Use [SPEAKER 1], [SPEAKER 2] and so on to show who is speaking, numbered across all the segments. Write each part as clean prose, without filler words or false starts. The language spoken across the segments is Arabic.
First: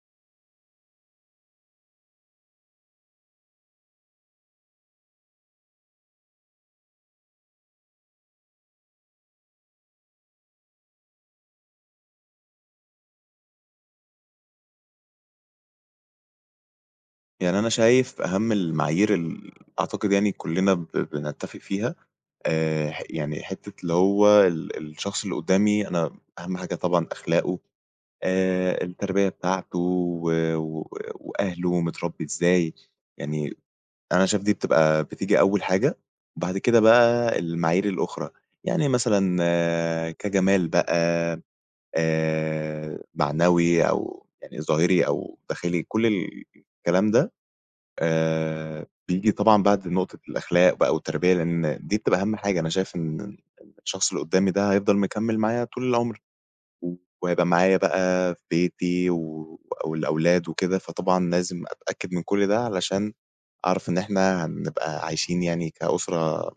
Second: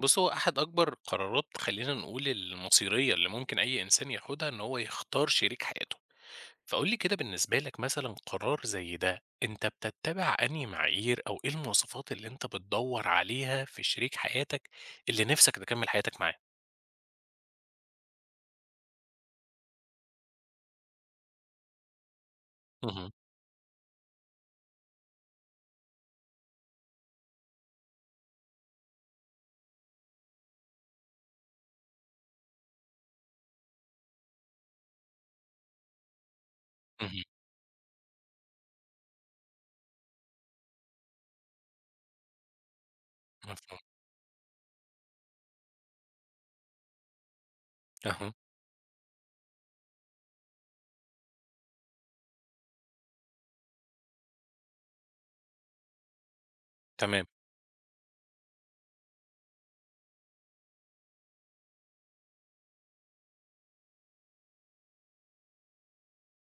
[SPEAKER 1] بُص، هو أحد أكبر قرارات خلّينا نقول المصيرية اللي ممكن أي إنسان ياخدها إن هو يختار شريك حياته، فقُل لي كده بالنسبة لك مثلًا قرار زي ده أنت بتتّبع أنهي معايير أو إيه المواصفات اللي أنت بتدوّر عليها في شريك حياتك اللي نِفْسك تكمّل حياتك معاه؟
[SPEAKER 2] يعني أنا شايف أهم المعايير أعتقد يعني كُلّنا بنتّفق فيها. ح
[SPEAKER 1] اهم،
[SPEAKER 2] يعني حتّة اللي هو الشخص اللي قدّامي أنا أهم حاجة طبعًا أخلاقه. التربية بتاعته و و وأهله متربّي إزاي، يعني أنا شايف دي بتبقى بتيجي أول حاجة، وبعد كده
[SPEAKER 1] اهم،
[SPEAKER 2] بقى المعايير الأخرى، يعني مثلًا آه، كجمال بقى.
[SPEAKER 1] مفهوم،
[SPEAKER 2] معنوي أو يعني ظاهري أو داخلي كل الكلام ده
[SPEAKER 1] أها،
[SPEAKER 2] بييجي طبعًا بعد نقطة الأخلاق بقى والتربية، لإن دي بتبقى أهم حاجة. أنا شايف إن الشخص اللي قدّامي ده هيفضل مكمّل معايا طول العمر، و-
[SPEAKER 1] تمام،
[SPEAKER 2] وهيبقى معايا بقى في بيتي والأولاد وكده، فطبعًا لازم أتأكد من كل ده علشان أعرف إن إحنا هنبقى عايشين يعني كأسرة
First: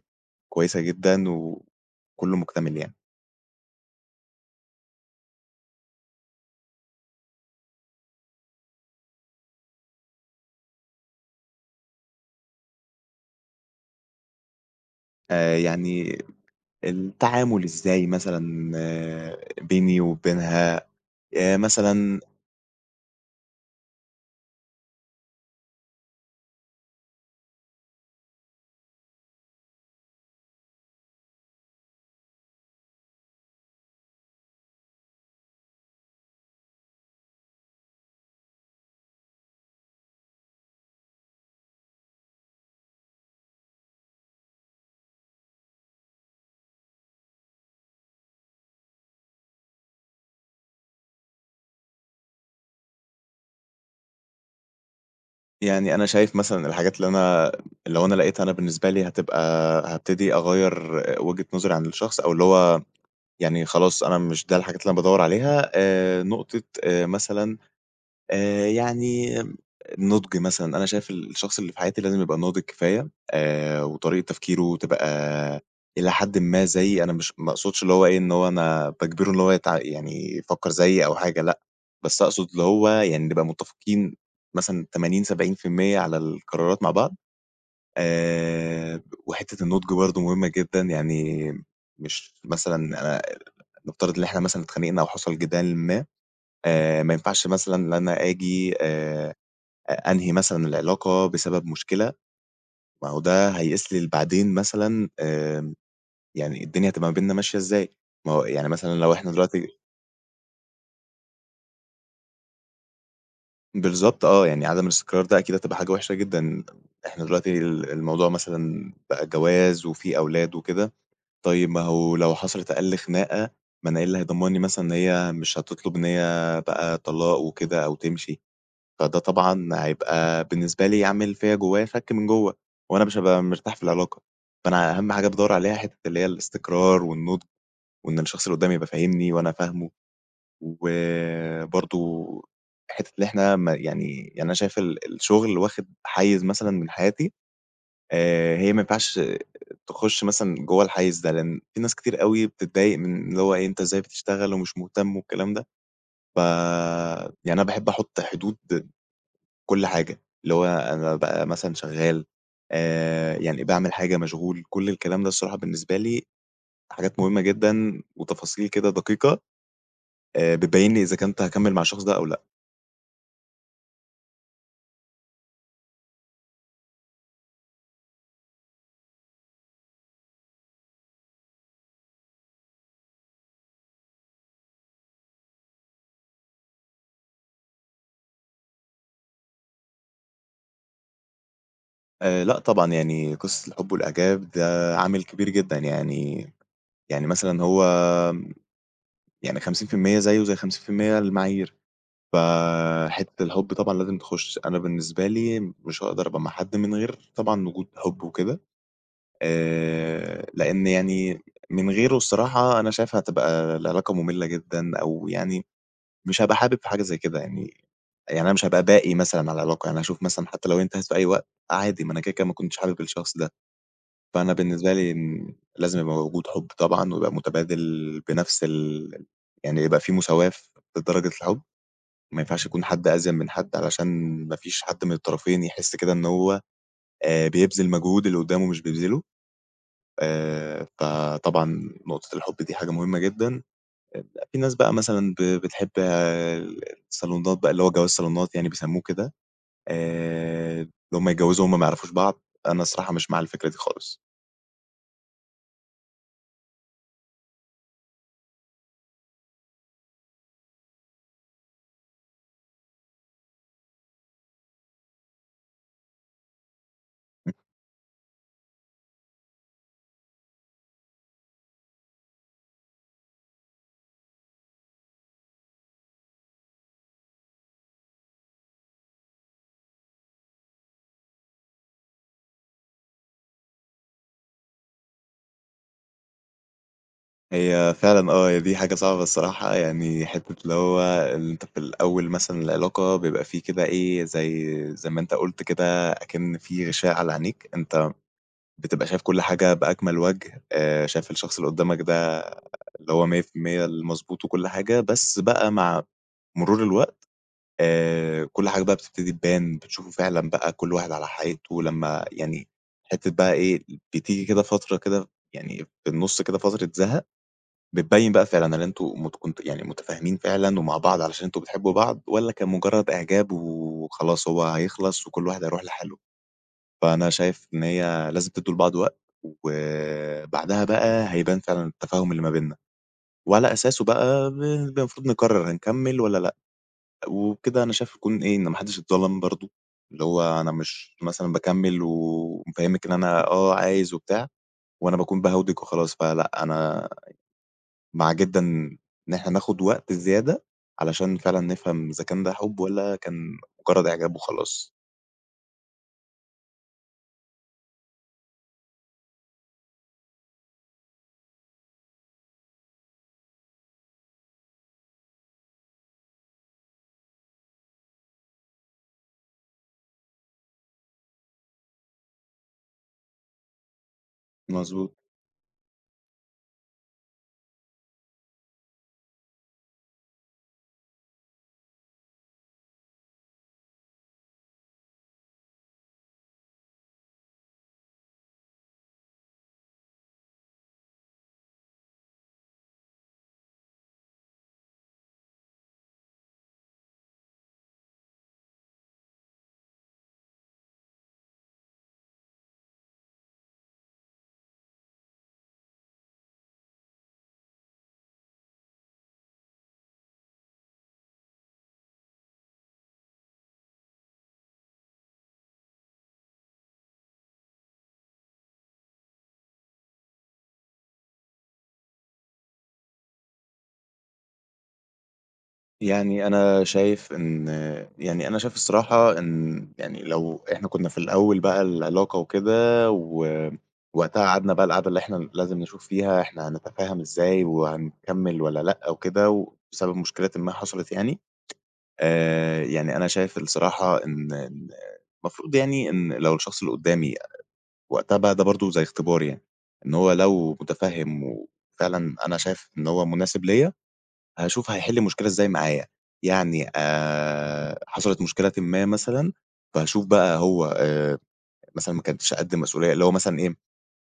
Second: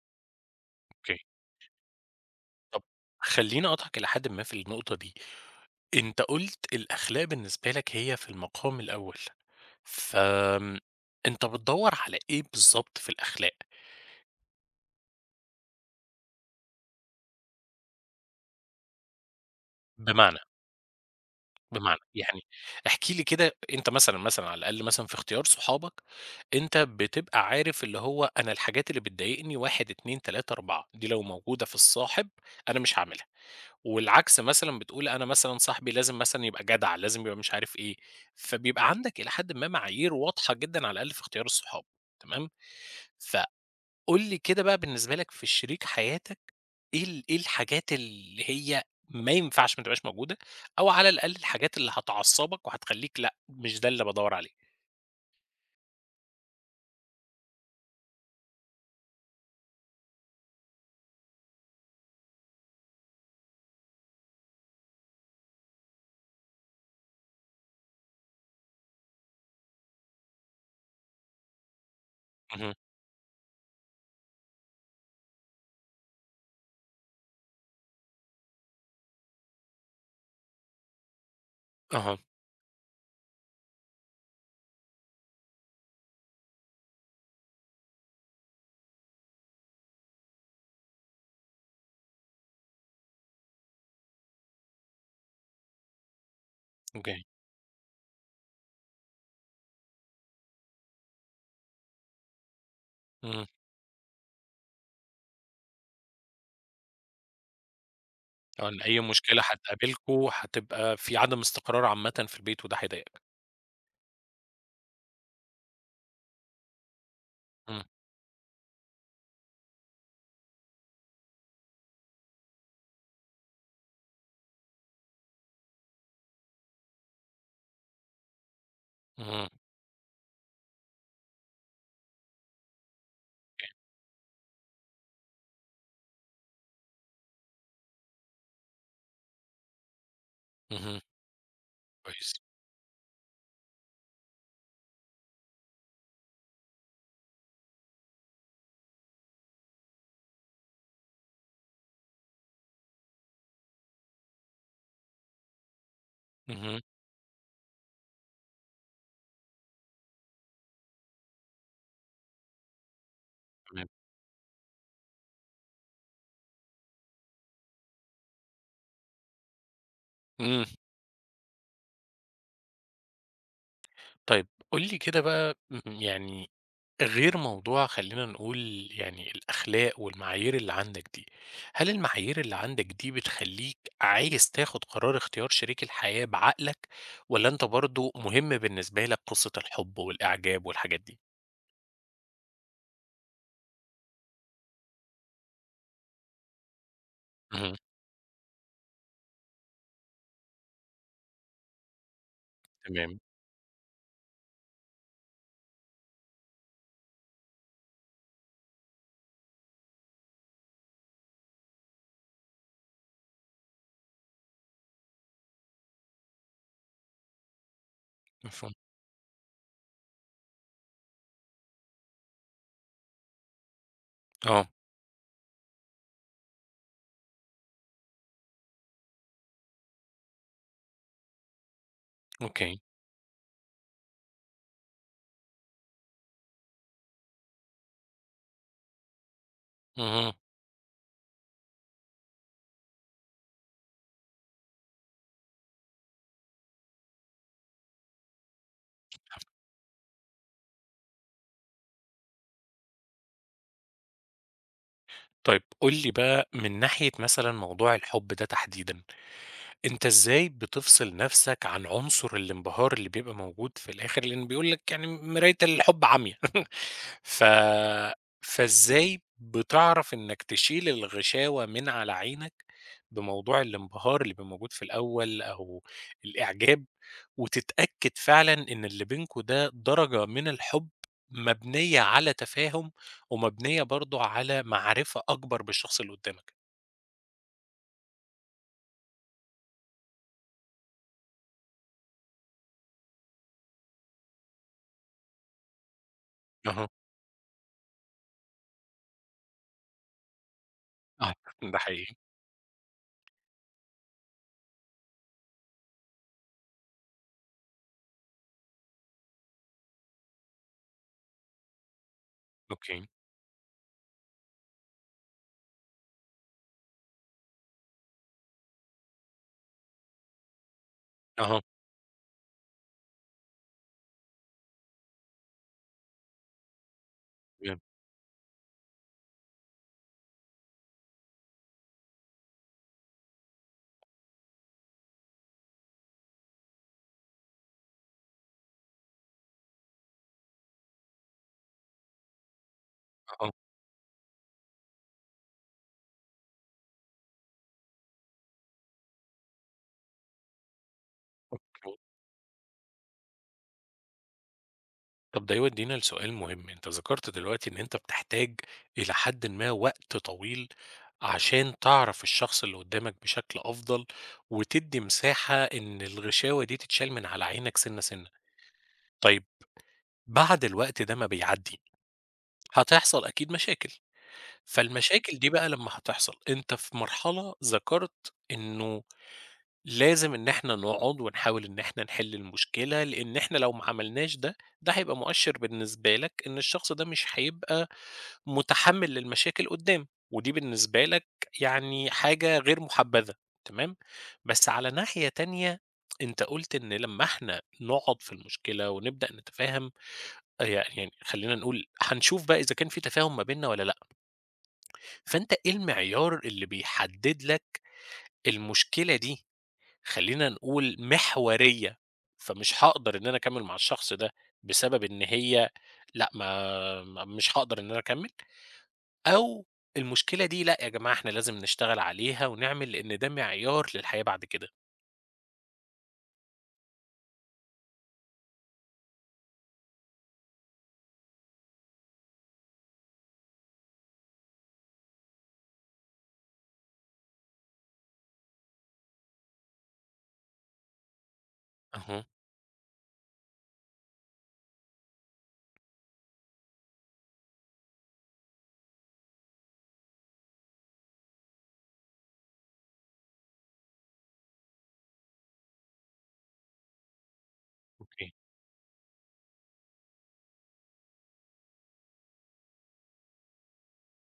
[SPEAKER 2] كويسة
[SPEAKER 1] أوكي.
[SPEAKER 2] جدًا وكُلّه مُكتمل
[SPEAKER 1] طَب
[SPEAKER 2] يعني.
[SPEAKER 1] خلّيني أقاطعك إلى حدٍ ما في النقطة دي، أنت قُلت الأخلاق بالنسبة لك هي في المقام الأول، فآمم أنت بتدوّر على إيه بالضبط في الأخلاق؟
[SPEAKER 2] يعني التعامل إزاي مثلًا آه، بيني
[SPEAKER 1] بمعنى،
[SPEAKER 2] وبينها.
[SPEAKER 1] بمعنى
[SPEAKER 2] مثلًا
[SPEAKER 1] يعني احكِ لي كده أنت مثلًا، مثلًا على الأقل مثلًا في اختيار صحابك، أنت بتبقى عارف اللي هو أنا الحاجات اللي بتضايقني 1، 2، 3، 4 دي لو موجودة في الصاحب أنا مش هاعملها، والعكس مثلًا بتقول أنا مثلًا صاحبي لازم مثلًا يبقى جدع، لازم يبقى مش عارف إيه، فبيبقى عندك إلى حدٍ ما معايير واضحة جدًا على الأقل في اختيار الصحاب، تمام؟ ف قُل لي كده بقى بالنسبة لك في شريك حياتك، إيه الحاجات اللي هي ما ينفعش ما تبقاش موجودة، أو على الأقل الحاجات اللي هتعصّبك وهتخلّيك لأ، مش ده اللي بادوّر عليه؟
[SPEAKER 2] يعني أنا شايف مثلًا الحاجات اللي أنا لو أنا لقيتها أنا بالنسبة لي هتبقى هابتدي أغيّر وجهة نظري عن الشخص أو اللي هو يعني خلاص أنا مش ده الحاجات اللي أنا بادوّر عليها. نقطة مثلًا يعني النُضج مثلًا، أنا شايف الشخص اللي في حياتي لازم يبقى ناضج
[SPEAKER 1] اهم،
[SPEAKER 2] كفاية. وطريقة تفكيره تبقى إلى حدٍ ما زيي، أنا مش ما أقصدش اللي هو إيه، إن هو أنا باجبره إن هو يعني يفكّر زيي أو حاجة لأ،
[SPEAKER 1] أها،
[SPEAKER 2] بس أقصد اللي هو يعني نبقى متّفقين مثلًا 80، 70% على القرارات مع بعض. وحتّة النُضج برضه مهمة جدًا، يعني مش مثلًا أنا نفترض إن إحنا مثلًا اتخانقنا أو حصل جدال ما. ما
[SPEAKER 1] أوكي،
[SPEAKER 2] ينفعش مثلًا إن أنا آجي أ أنهي مثلًا العلاقة بسبب مشكلة، ما هو
[SPEAKER 1] إمم،
[SPEAKER 2] ده هيسلل بعدين مثلًا. يعني الدنيا هتبقى ما بيننا ماشية إزاي؟ ما هو
[SPEAKER 1] آه،
[SPEAKER 2] يعني
[SPEAKER 1] إن
[SPEAKER 2] مثلًا
[SPEAKER 1] أي
[SPEAKER 2] لو إحنا
[SPEAKER 1] مشكلة
[SPEAKER 2] دلوقتي
[SPEAKER 1] هتقابلكم هتبقى في عدم استقرار عامةً في البيت وده هيضايقك.
[SPEAKER 2] بالضبط آه، يعني عدم الاستقرار ده أكيد هتبقى حاجة وحشة جدًا، إحنا دلوقتي
[SPEAKER 1] إمم،
[SPEAKER 2] الموضوع مثلًا بقى جواز وفي أولاد وكده. طيب ما هو لو حصلت أقل خناقة، ما أنا إيه اللي هيضمن لي مثلًا إن هي مش هتطلب إن هي بقى طلاق وكده أو تمشي؟ فده
[SPEAKER 1] اهم،
[SPEAKER 2] طبعًا هيبقى بالنسبة لي عامل فيّا جوّايا شَك من جوّه، وأنا مش هابقى مرتاح في العلاقة، فأنا أهم حاجة بادوّر عليها حتّة اللي هي الاستقرار والنُضج، وإن الشخص اللي قدّامي يبقى فاهمني وأنا فاهمه.
[SPEAKER 1] اهم،
[SPEAKER 2] وبرضه
[SPEAKER 1] كويس،
[SPEAKER 2] حتّة اللي إحنا ما يعني أنا شايف الشغل واخد حيّز مثلًا من حياتي. هي ما ينفعش تخُش مثلًا جوّه الحيّز ده، لإن في ناس كتير أوي بتتضايق من اللي هو إيه، أنت إزاي بتشتغل ومش مهتم والكلام ده. ف
[SPEAKER 1] اهم،
[SPEAKER 2] يعني أنا باحب أحُط حدود كل حاجة، اللي هو أنا بقى مثلًا شغّال. يعني
[SPEAKER 1] تمام،
[SPEAKER 2] باعمل حاجة، مشغول، كل الكلام ده الصراحة بالنسبة لي حاجات مهمة جدًا وتفاصيل كده دقيقة.
[SPEAKER 1] إمم،
[SPEAKER 2] بتبيّن لي إذا كنت هاكمّل مع الشخص ده أو لأ.
[SPEAKER 1] طيب قُل لي كده بقى يعني غير موضوع خلّينا نقول يعني الأخلاق والمعايير اللي عندك دي، هل المعايير اللي عندك دي بتخلّيك عايز تاخد قرار اختيار شريك الحياة بعقلك، والّا أنت برضه مهم بالنسبة لك قصة الحب والإعجاب والحاجات دي؟
[SPEAKER 2] لأ طبعًا يعني قصة الحب والإعجاب ده عامل كبير جدًا يعني. مثلًا
[SPEAKER 1] اهم،
[SPEAKER 2] هو. آمم، يعني 50% زيه زي 50% المعايير.
[SPEAKER 1] تمام،
[SPEAKER 2] فحتّة الحب طبعًا لازم تخُش. أنا بالنسبة لي مش هاقدر أبقى مع حد من غير طبعًا وجود حب وكده. لإن يعني من غيره الصراحة أنا شايف هتبقى العلاقة مملة جدًا، أو يعني مش هابقى حابب حاجة زي كده يعني. يعني أنا مش
[SPEAKER 1] مفهوم،
[SPEAKER 2] هابقى باقي مثلًا على العلاقة، يعني هاشوف مثلًا حتى لو هي انتهت في أي وقت عادي، ما أنا كده، كده ما كنتش حابب الشخص ده. فأنا
[SPEAKER 1] آه،
[SPEAKER 2] بالنسبة لي إن لازم يبقى موجود حُب طبعًا، ويبقى متبادل بنفس يعني يبقى في مساواة في درجة الحُب. ما ينفعش
[SPEAKER 1] أوكي،
[SPEAKER 2] يكون حد أذِم من حد، علشان ما فيش حد من الطرفين يحس كده إن هو بيبذل مجهود اللي قدّامه مش بيبذله.
[SPEAKER 1] اهم،
[SPEAKER 2] فطبعًا نقطة الحُب دي حاجة مهمة جدًا. آآ، في ناس بقى مثلًا بتحب آه، الصالونات بقى اللي هو جواز صالونات يعني بيسموه كده. اللي هم يتجوّزوا وهُم ما يعرفوش بعض، أنا الصراحة مش مع الفكرة دي خالص.
[SPEAKER 1] طيب قُل لي بقى من ناحية مثلًا موضوع الحب ده تحديدًا، أنت إزاي بتفصل نَفْسك عن عنصر الانبهار اللي بيبقى موجود في الآخر، لإن بيقول لك يعني مراية الحب عميا ف فإزاي بتعرف إنّك تشيل الغشاوة من على عينك بموضوع الانبهار اللي بيبقى موجود في الأول أو الإعجاب، وتتأكد فعلًا إن اللي بينكم ده درجة من الحب مبنية على تفاهم ومبنية برضه على معرفة أكبر بالشخص اللي قدّامك؟
[SPEAKER 2] هي فعلًا آه، هي دي حاجة صعبة الصراحة. يعني حتّة اللي هو اللي أنت في الأول مثلًا العلاقة بيبقى في كده إيه، زي ما أنت قُلت كده أكِن
[SPEAKER 1] أها،
[SPEAKER 2] في غشاء على عينيك. أنت بتبقى شايف كل حاجة بأكمل وجه. شايف
[SPEAKER 1] آه،
[SPEAKER 2] الشخص اللي
[SPEAKER 1] ده
[SPEAKER 2] قدّامك
[SPEAKER 1] حقيقي،
[SPEAKER 2] ده اللي هو 100% المضبوط وكل حاجة. بس بقى مع مرور الوقت كل حاجة بقى بتبتدي تبان، بتشوفه فعلًا بقى كل واحد على حقيقته لمّا يعني
[SPEAKER 1] أوكي،
[SPEAKER 2] حتّة بقى إيه. بتيجي كده فترة كده يعني في النُص كده فترة زهق. بتبيّن بقى فعلًا هل أنتم كنتم يعني متفاهمين فعلًا ومع بعض علشان
[SPEAKER 1] أها.
[SPEAKER 2] أنتم بتحبوا بعض والّا كان مجرّد إعجاب وخلاص هو هيخلص وكل واحد هيروح لحاله؟ فأنا شايف إن هي لازم تدّوا لبعض وقت، وبعدها بقى هيبان فعلًا التفاهم اللي ما بيننا، وعلى أساسه بقى المفروض نقرر هنكمّل والّا لأ. وبكده أنا شايف يكون إيه، إن ما حدش اتظلم برضه، اللي هو أنا مش مثلًا باكمّل ومفهّمِك إن أنا
[SPEAKER 1] آه،
[SPEAKER 2] آه عايز وبتاع، وأنا باكون باهاودِك وخلاص. فلأ أنا مع جدًا إن إحنا ناخد وقت زيادة علشان فعلًا
[SPEAKER 1] مضبوط.
[SPEAKER 2] نفهم إذا كان ده حُب والّا كان مجرّد إعجاب وخلاص.
[SPEAKER 1] طب ده يودينا لسؤال مهم، أنت ذكرت دلوقتي إن أنت بتحتاج إلى حدٍ ما وقت طويل عشان تعرف الشخص اللي قدامك بشكل أفضل، وتدّي مساحة إن الغشاوة دي تتشال من على عينك سِنّة، سِنّة. طيب بعد الوقت ده ما بيعدّي، هتحصل أكيد مشاكل،
[SPEAKER 2] مضبوط.
[SPEAKER 1] فالمشاكل دي بقى لمّا هتحصل، أنت في مرحلة ذكرت إنه لازم إن إحنا نقعد ونحاول إن إحنا نحل المشكلة، لإن إحنا لو ما عملناش ده، ده هيبقى مؤشر بالنسبة لك إن الشخص ده مش هيبقى متحمّل للمشاكل قدّام، ودي بالنسبة لك يعني حاجة غير محبذة، تمام؟ بس على ناحية تانية أنت قُلت إن لمّا إحنا نقعد في المشكلة ونبدأ نتفاهم يعني خلّينا نقول هنشوف بقى إذا كان في تفاهم ما بيننا والّا لأ، فأنت إيه المعيار اللي بيحدد لك المشكلة دي خلّينا نقول محورية، فمش هاقدر إن أنا أكمّل مع الشخص ده بسبب إن هي لأ ما ما مش هاقدر إن أنا أكمّل، أو المشكلة دي لأ يا جماعة إحنا لازم نشتغل عليها ونعمل لإن ده معيار للحياة بعد كده.
[SPEAKER 2] يعني أنا شايف إن يعني أنا شايف الصراحة إن يعني لو إحنا كنا في الأول بقى العلاقة وكده ووقتها قعدنا بقى القعدة اللي إحنا لازم نشوف فيها إحنا هنتفاهم إزاي وهنكمل ولا لأ وكده وبسبب مشكلة ما حصلت يعني.
[SPEAKER 1] أها،
[SPEAKER 2] يعني أنا شايف الصراحة إن المفروض يعني إن لو الشخص اللي قدّامي وقتها بقى ده برضه زي اختبار يعني، إن هو لو متفهم وفعلًا أنا شايف إن هو مناسب ليّا هاشوف هيحل المشكلة إزاي معايا. يعني
[SPEAKER 1] أوكي،
[SPEAKER 2] حصلت مشكلة ما مثلًا. فهاشوف بقى هو مثلًا ما كانتش قد المسؤولية، اللي هو مثلًا إيه،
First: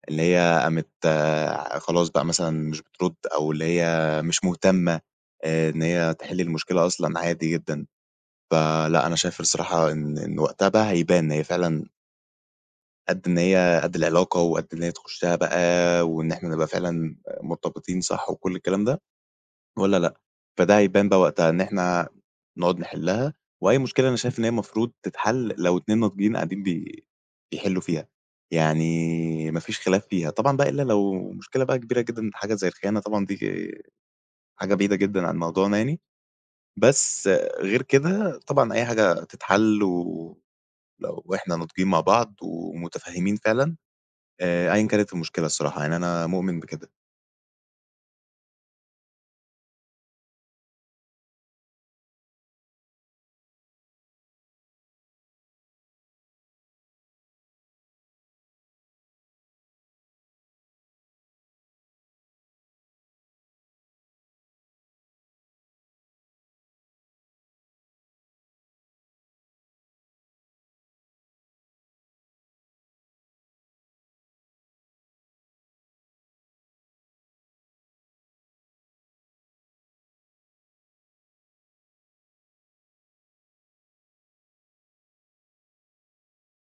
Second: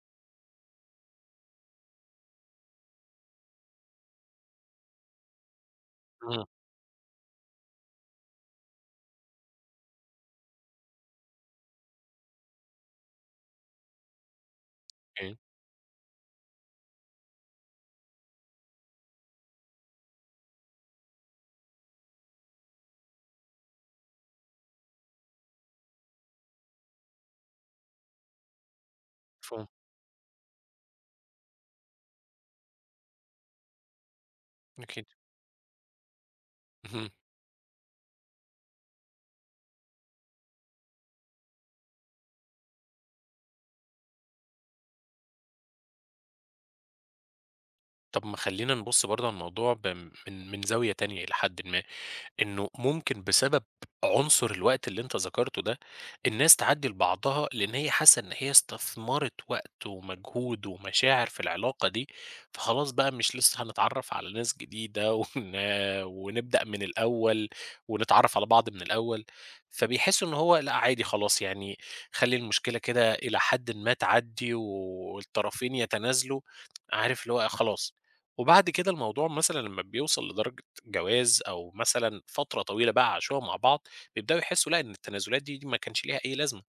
[SPEAKER 2] اللي هي قامت آه خلاص بقى مثلًا مش بترد أو اللي هي مش مهتمة إن هي تحل
[SPEAKER 1] إمم،
[SPEAKER 2] المشكلة أصلًا عادي جدًا. فلأ أنا شايف الصراحة إن وقتها بقى هيبان إن هي فعلًا قد العلاقة وقد إن هي تخشها
[SPEAKER 1] أوكي،
[SPEAKER 2] بقى وإن إحنا نبقى فعلًا مرتبطين صح وكل الكلام ده؟ والّا لأ. فده هيبان بقى وقتها إن إحنا نقعد نحلّها. وأي مشكلة أنا شايف إن هي المفروض تتحل لو 2 ناضجين قاعدين بيحلّوا فيها. يعني ما
[SPEAKER 1] مفهوم،
[SPEAKER 2] فيش خلاف فيها، طبعًا بقى إلا لو مشكلة بقى كبيرة جدًا، حاجة زي الخيانة طبعًا دي حاجة بعيدة
[SPEAKER 1] أكيد،
[SPEAKER 2] جدًا عن موضوعنا يعني.
[SPEAKER 1] اهم.
[SPEAKER 2] بس غير كده طبعًا أي حاجة تتحل ولو إحنا ناضجين مع بعض ومتفهمين فعلًا. أيًا كانت المشكلة الصراحة، يعني أنا مؤمن بكده.
[SPEAKER 1] طب ما خلّينا نبُص برضه على الموضوع من زاوية تانية إلى حدٍ ما. إنه ممكن بسبب عنصر الوقت اللي أنت ذكرته ده، الناس تعدّي لبعضها لإن هي حاسة إن هي استثمرت وقت ومجهود ومشاعر في العلاقة دي، فخلاص بقى مش لسه هنتعرّف على ناس جديدة ونبدأ من الأول ونتعرّف على بعض من الأول، فبيحسّوا إن هو لأ عادي خلاص يعني خلّي المشكلة كده إلى حدٍ ما تعدّي والطرفين يتنازلوا، عارف اللي هو خلاص. وبعد كده الموضوع مثلًا لمّا بيوصل لدرجة جواز أو مثلًا فترة طويلة بقى عاشوها مع بعض، بيبدأوا يحسّوا لأ، إن التنازلات دي ما كانش ليها أي لازمة،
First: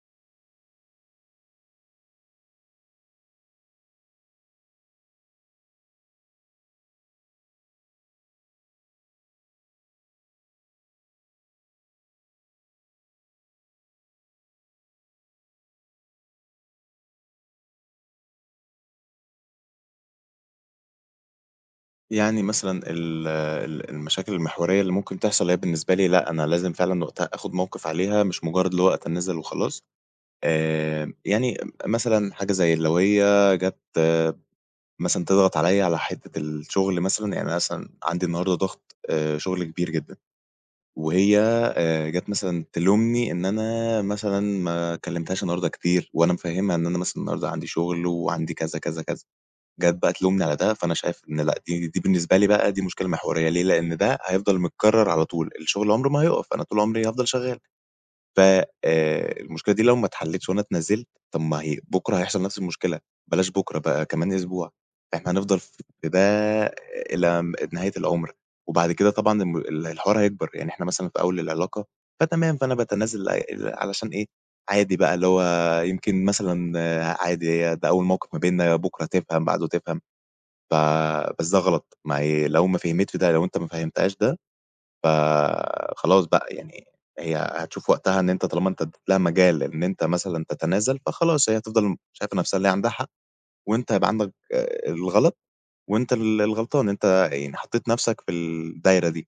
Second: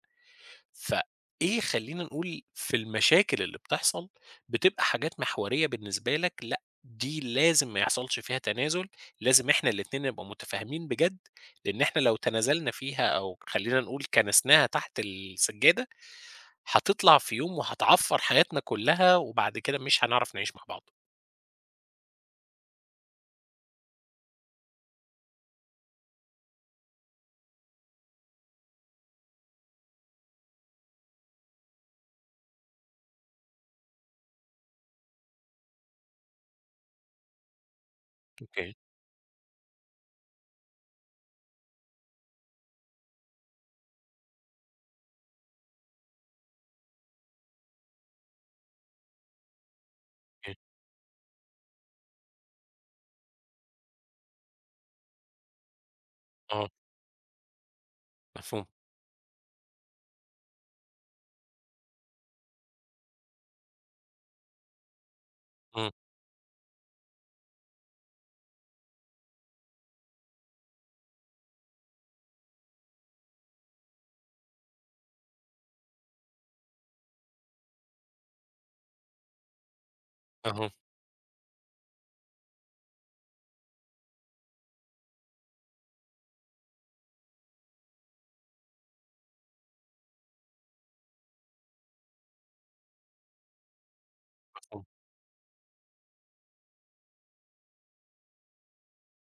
[SPEAKER 1] فإيه خلّينا نقول في المشاكل اللي بتحصل بتبقى حاجات محورية بالنسبة لك، لأ، دي لازم ما يحصلش فيها تنازل، لازم إحنا الاتنين نبقى متفاهمين بجد، لإن إحنا لو تنازلنا فيها أو خلّينا نقول كنسناها تحت السجادة، هتطلع في يوم وهتعفّر حياتنا كلّها وبعد كده مش هنعرف نعيش مع بعض.
[SPEAKER 2] يعني مثلًا ال ال المشاكل المحورية اللي ممكن تحصل هي بالنسبة لي لأ، أنا لازم فعلًا وقتها آخُد موقِف عليها، مش مجرّد اللي هو أتنازل وخلاص. يعني مثلًا حاجة زي لو هي جات مثلًا تضغط عليّا على حتّة الشغل مثلًا، يعني أنا مثلًا عندي النهارده
[SPEAKER 1] أوكي،
[SPEAKER 2] ضغط شغل كبير جدًا وهي جات مثلًا تلومني إن أنا مثلًا ما كلّمتهاش النهارده كتير وأنا مفهّمها إن أنا مثلًا النهارده عندي شغل وعندي كذا، كذا، كذا. جات بقى تلومني على
[SPEAKER 1] أوكي،
[SPEAKER 2] ده، فأنا شايف إن لأ، دي بالنسبة لي بقى دي مشكلة محورية ليه، لإن ده هيفضل متكرر على طول، الشغل عمره ما هيُقف، أنا
[SPEAKER 1] آه،
[SPEAKER 2] طول عمري هافضل شغال. ف
[SPEAKER 1] مفهوم،
[SPEAKER 2] المشكلة دي لو ما اتحلتش وأنا اتنزلت، طب ما هي بكرة هيحصل نفس المشكلة، بلاش بكرة بقى كمان أسبوع، إحنا هنفضل
[SPEAKER 1] إمم،
[SPEAKER 2] في ده إلى نهاية العمر. وبعد كده طبعًا الم ال الحوار هيكبر. يعني إحنا مثلًا في أول العلاقة، فتمام، فأنا باتنازل علشان إيه، عادي بقى اللي هو يمكن مثلًا آه، عادي ده أول موقف ما بيننا، بكرة تفهم، بعده تفهم.
[SPEAKER 1] أها،
[SPEAKER 2] ف بس ده غلط، ما هي لو ما فهمِتش ده، لو أنت ما فهمتهاش ده، فخلاص بقى يعني هي هتشوف وقتها إن أنت طالما أنت ادّيت لها مجال إن أنت مثلًا تتنازل، فخلاص هي هتفضل شايفة نفسها اللي هي عندها حق. وأنت هيبقى عندك
[SPEAKER 1] مفهوم،
[SPEAKER 2] آه، الغلط. وأنت الغلطان. أنت يعني حطيت نفسك في الدايرة دي.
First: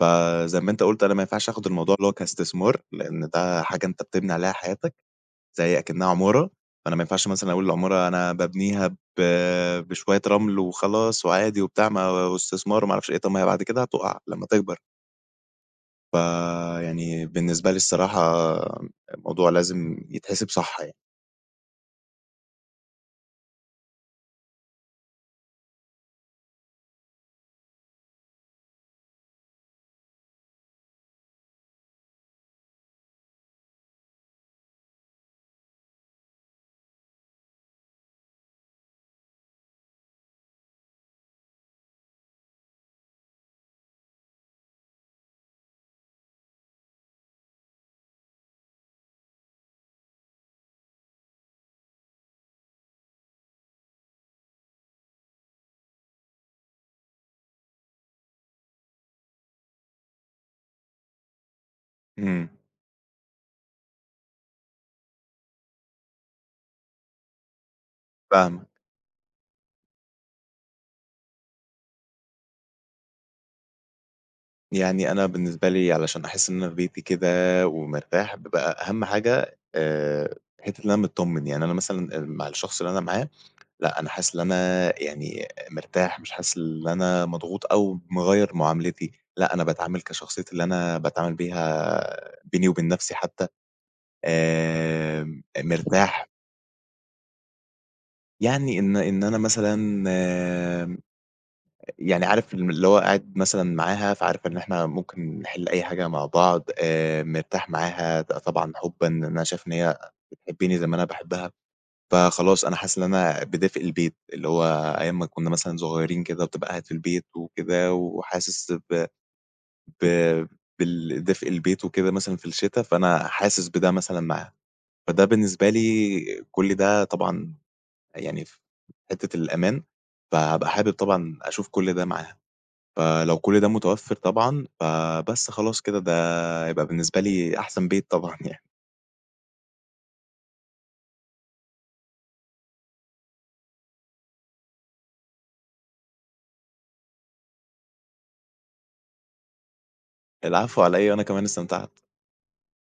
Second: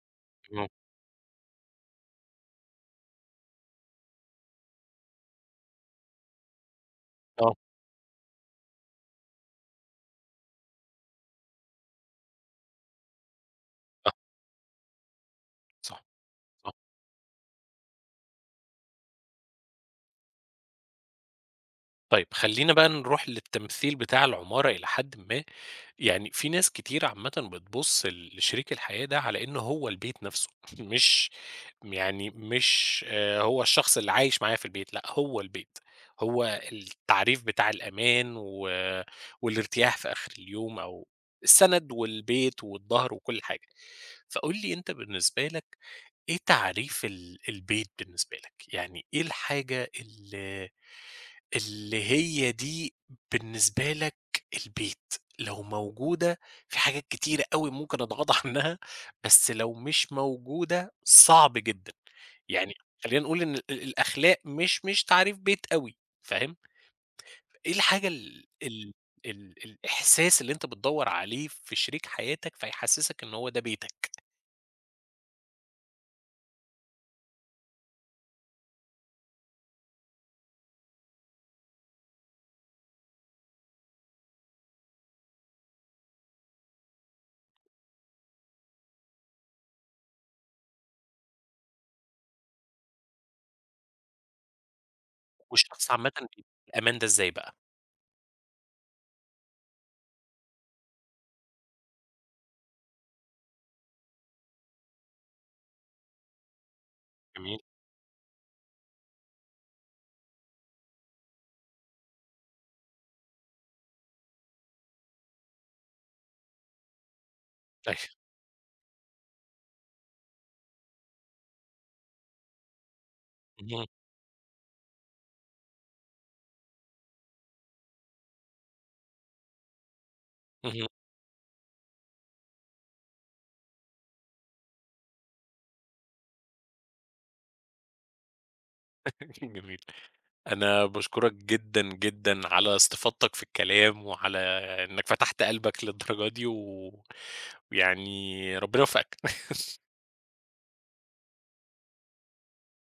[SPEAKER 2] فزي ما أنت قُلت أنا ما ينفعش آخد الموضوع اللي هو كاستثمار، لإن ده حاجة أنت بتبني عليها حياتك. زي أكنّها عمارة. فأنا ما ينفعش مثلًا
[SPEAKER 1] آه.
[SPEAKER 2] أقول العمارة أنا بابنيها بشوية رمل وخلاص وعادي وبتاع ما استثمار وما أعرفش إيه، طب ما هي بعد كده
[SPEAKER 1] صح،
[SPEAKER 2] هتُقع لمّا تكبر.
[SPEAKER 1] صح، صح.
[SPEAKER 2] فيعني بالنسبة لي الصراحة الموضوع لازم يتحسب صح يعني.
[SPEAKER 1] طيب خلّينا بقى نروح للتمثيل بتاع العمارة إلى حدٍ ما، يعني في ناس كتير عامةً بتبُص لشريك الحياة ده على إن هو البيت نَفْسه، مش يعني مش هو الشخص اللي عايش معايا في البيت، لأ هو البيت، هو التعريف بتاع الأمان والارتياح في آخر اليوم أو السَنَد والبيت والضهر وكل حاجة. فقُل لي أنت بالنسبة لك إيه تعريف البيت بالنسبة لك؟ يعني إيه الحاجة ال اللي هي دي بالنسبة لك البيت، لو موجودة في حاجات كتيرة أوي ممكن أتغاضى عنها، بس لو مش موجودة صعب جدًا،
[SPEAKER 2] إمم،
[SPEAKER 1] يعني خلّينا نقول إن الأخلاق مش مش تعريف بيت أوي، فاهم؟ إيه الحاجة ال
[SPEAKER 2] فاهمك.
[SPEAKER 1] ال ال الإحساس اللي أنت بتدوّر عليه في شريك حياتك فيحسّسك إن هو ده بيتك،
[SPEAKER 2] يعني أنا بالنسبة لي علشان أحس إن أنا في بيتي كده ومرتاح، بيبقى أهم حاجة حتّة إن أنا متطمن. يعني أنا مثلًا مع الشخص اللي أنا معاه لأ، أنا حاسس إن أنا يعني مرتاح، مش حاسس إن أنا مضغوط أو مغيّر معاملتي، لأ، أنا باتعامل كشخصيتي اللي أنا باتعامل بيها بيني وبين نفسي حتى.
[SPEAKER 1] والشخص عامةً
[SPEAKER 2] مرتاح.
[SPEAKER 1] بيدّيك الأمان ده إزاي بقى؟
[SPEAKER 2] يعني إن أنا مثلًا. آمم، يعني عارف اللي هو قاعد مثلًا معاها، فعارف إن إحنا ممكن نحل أي حاجة مع بعض.
[SPEAKER 1] جميل،
[SPEAKER 2] مرتاح معاها طبعًا حُبًا، أنا شايف إن هي بتحبني زي ما أنا باحبها. فخلاص أنا حاسس إن أنا بدافئ البيت، اللي هو أيام ما كنا مثلًا صغيرين كده بتبقى قاعد في البيت وكده
[SPEAKER 1] أيوه،
[SPEAKER 2] وحاسس ب ب بال دفء البيت وكده مثلًا في الشتا. فأنا حاسس
[SPEAKER 1] اهم،
[SPEAKER 2] بده مثلًا معاها. فده بالنسبة لي كل ده طبعًا يعني في حتّة الأمان. فهابقى
[SPEAKER 1] اهم،
[SPEAKER 2] حابب طبعًا أشوف كل ده معاها. فلو كل ده متوفر طبعًا فبس خلاص كده ده هيبقى بالنسبة لي أحسن بيت طبعًا يعني.
[SPEAKER 1] جميل. أنا باشكرك جدًا، جدًا على استفاضتك في الكلام، وعلى إنك فتحت قلبك للدرجة دي، ويعني ربنا يوفقك.
[SPEAKER 2] العفو على إيه، وأنا كمان استمتعت.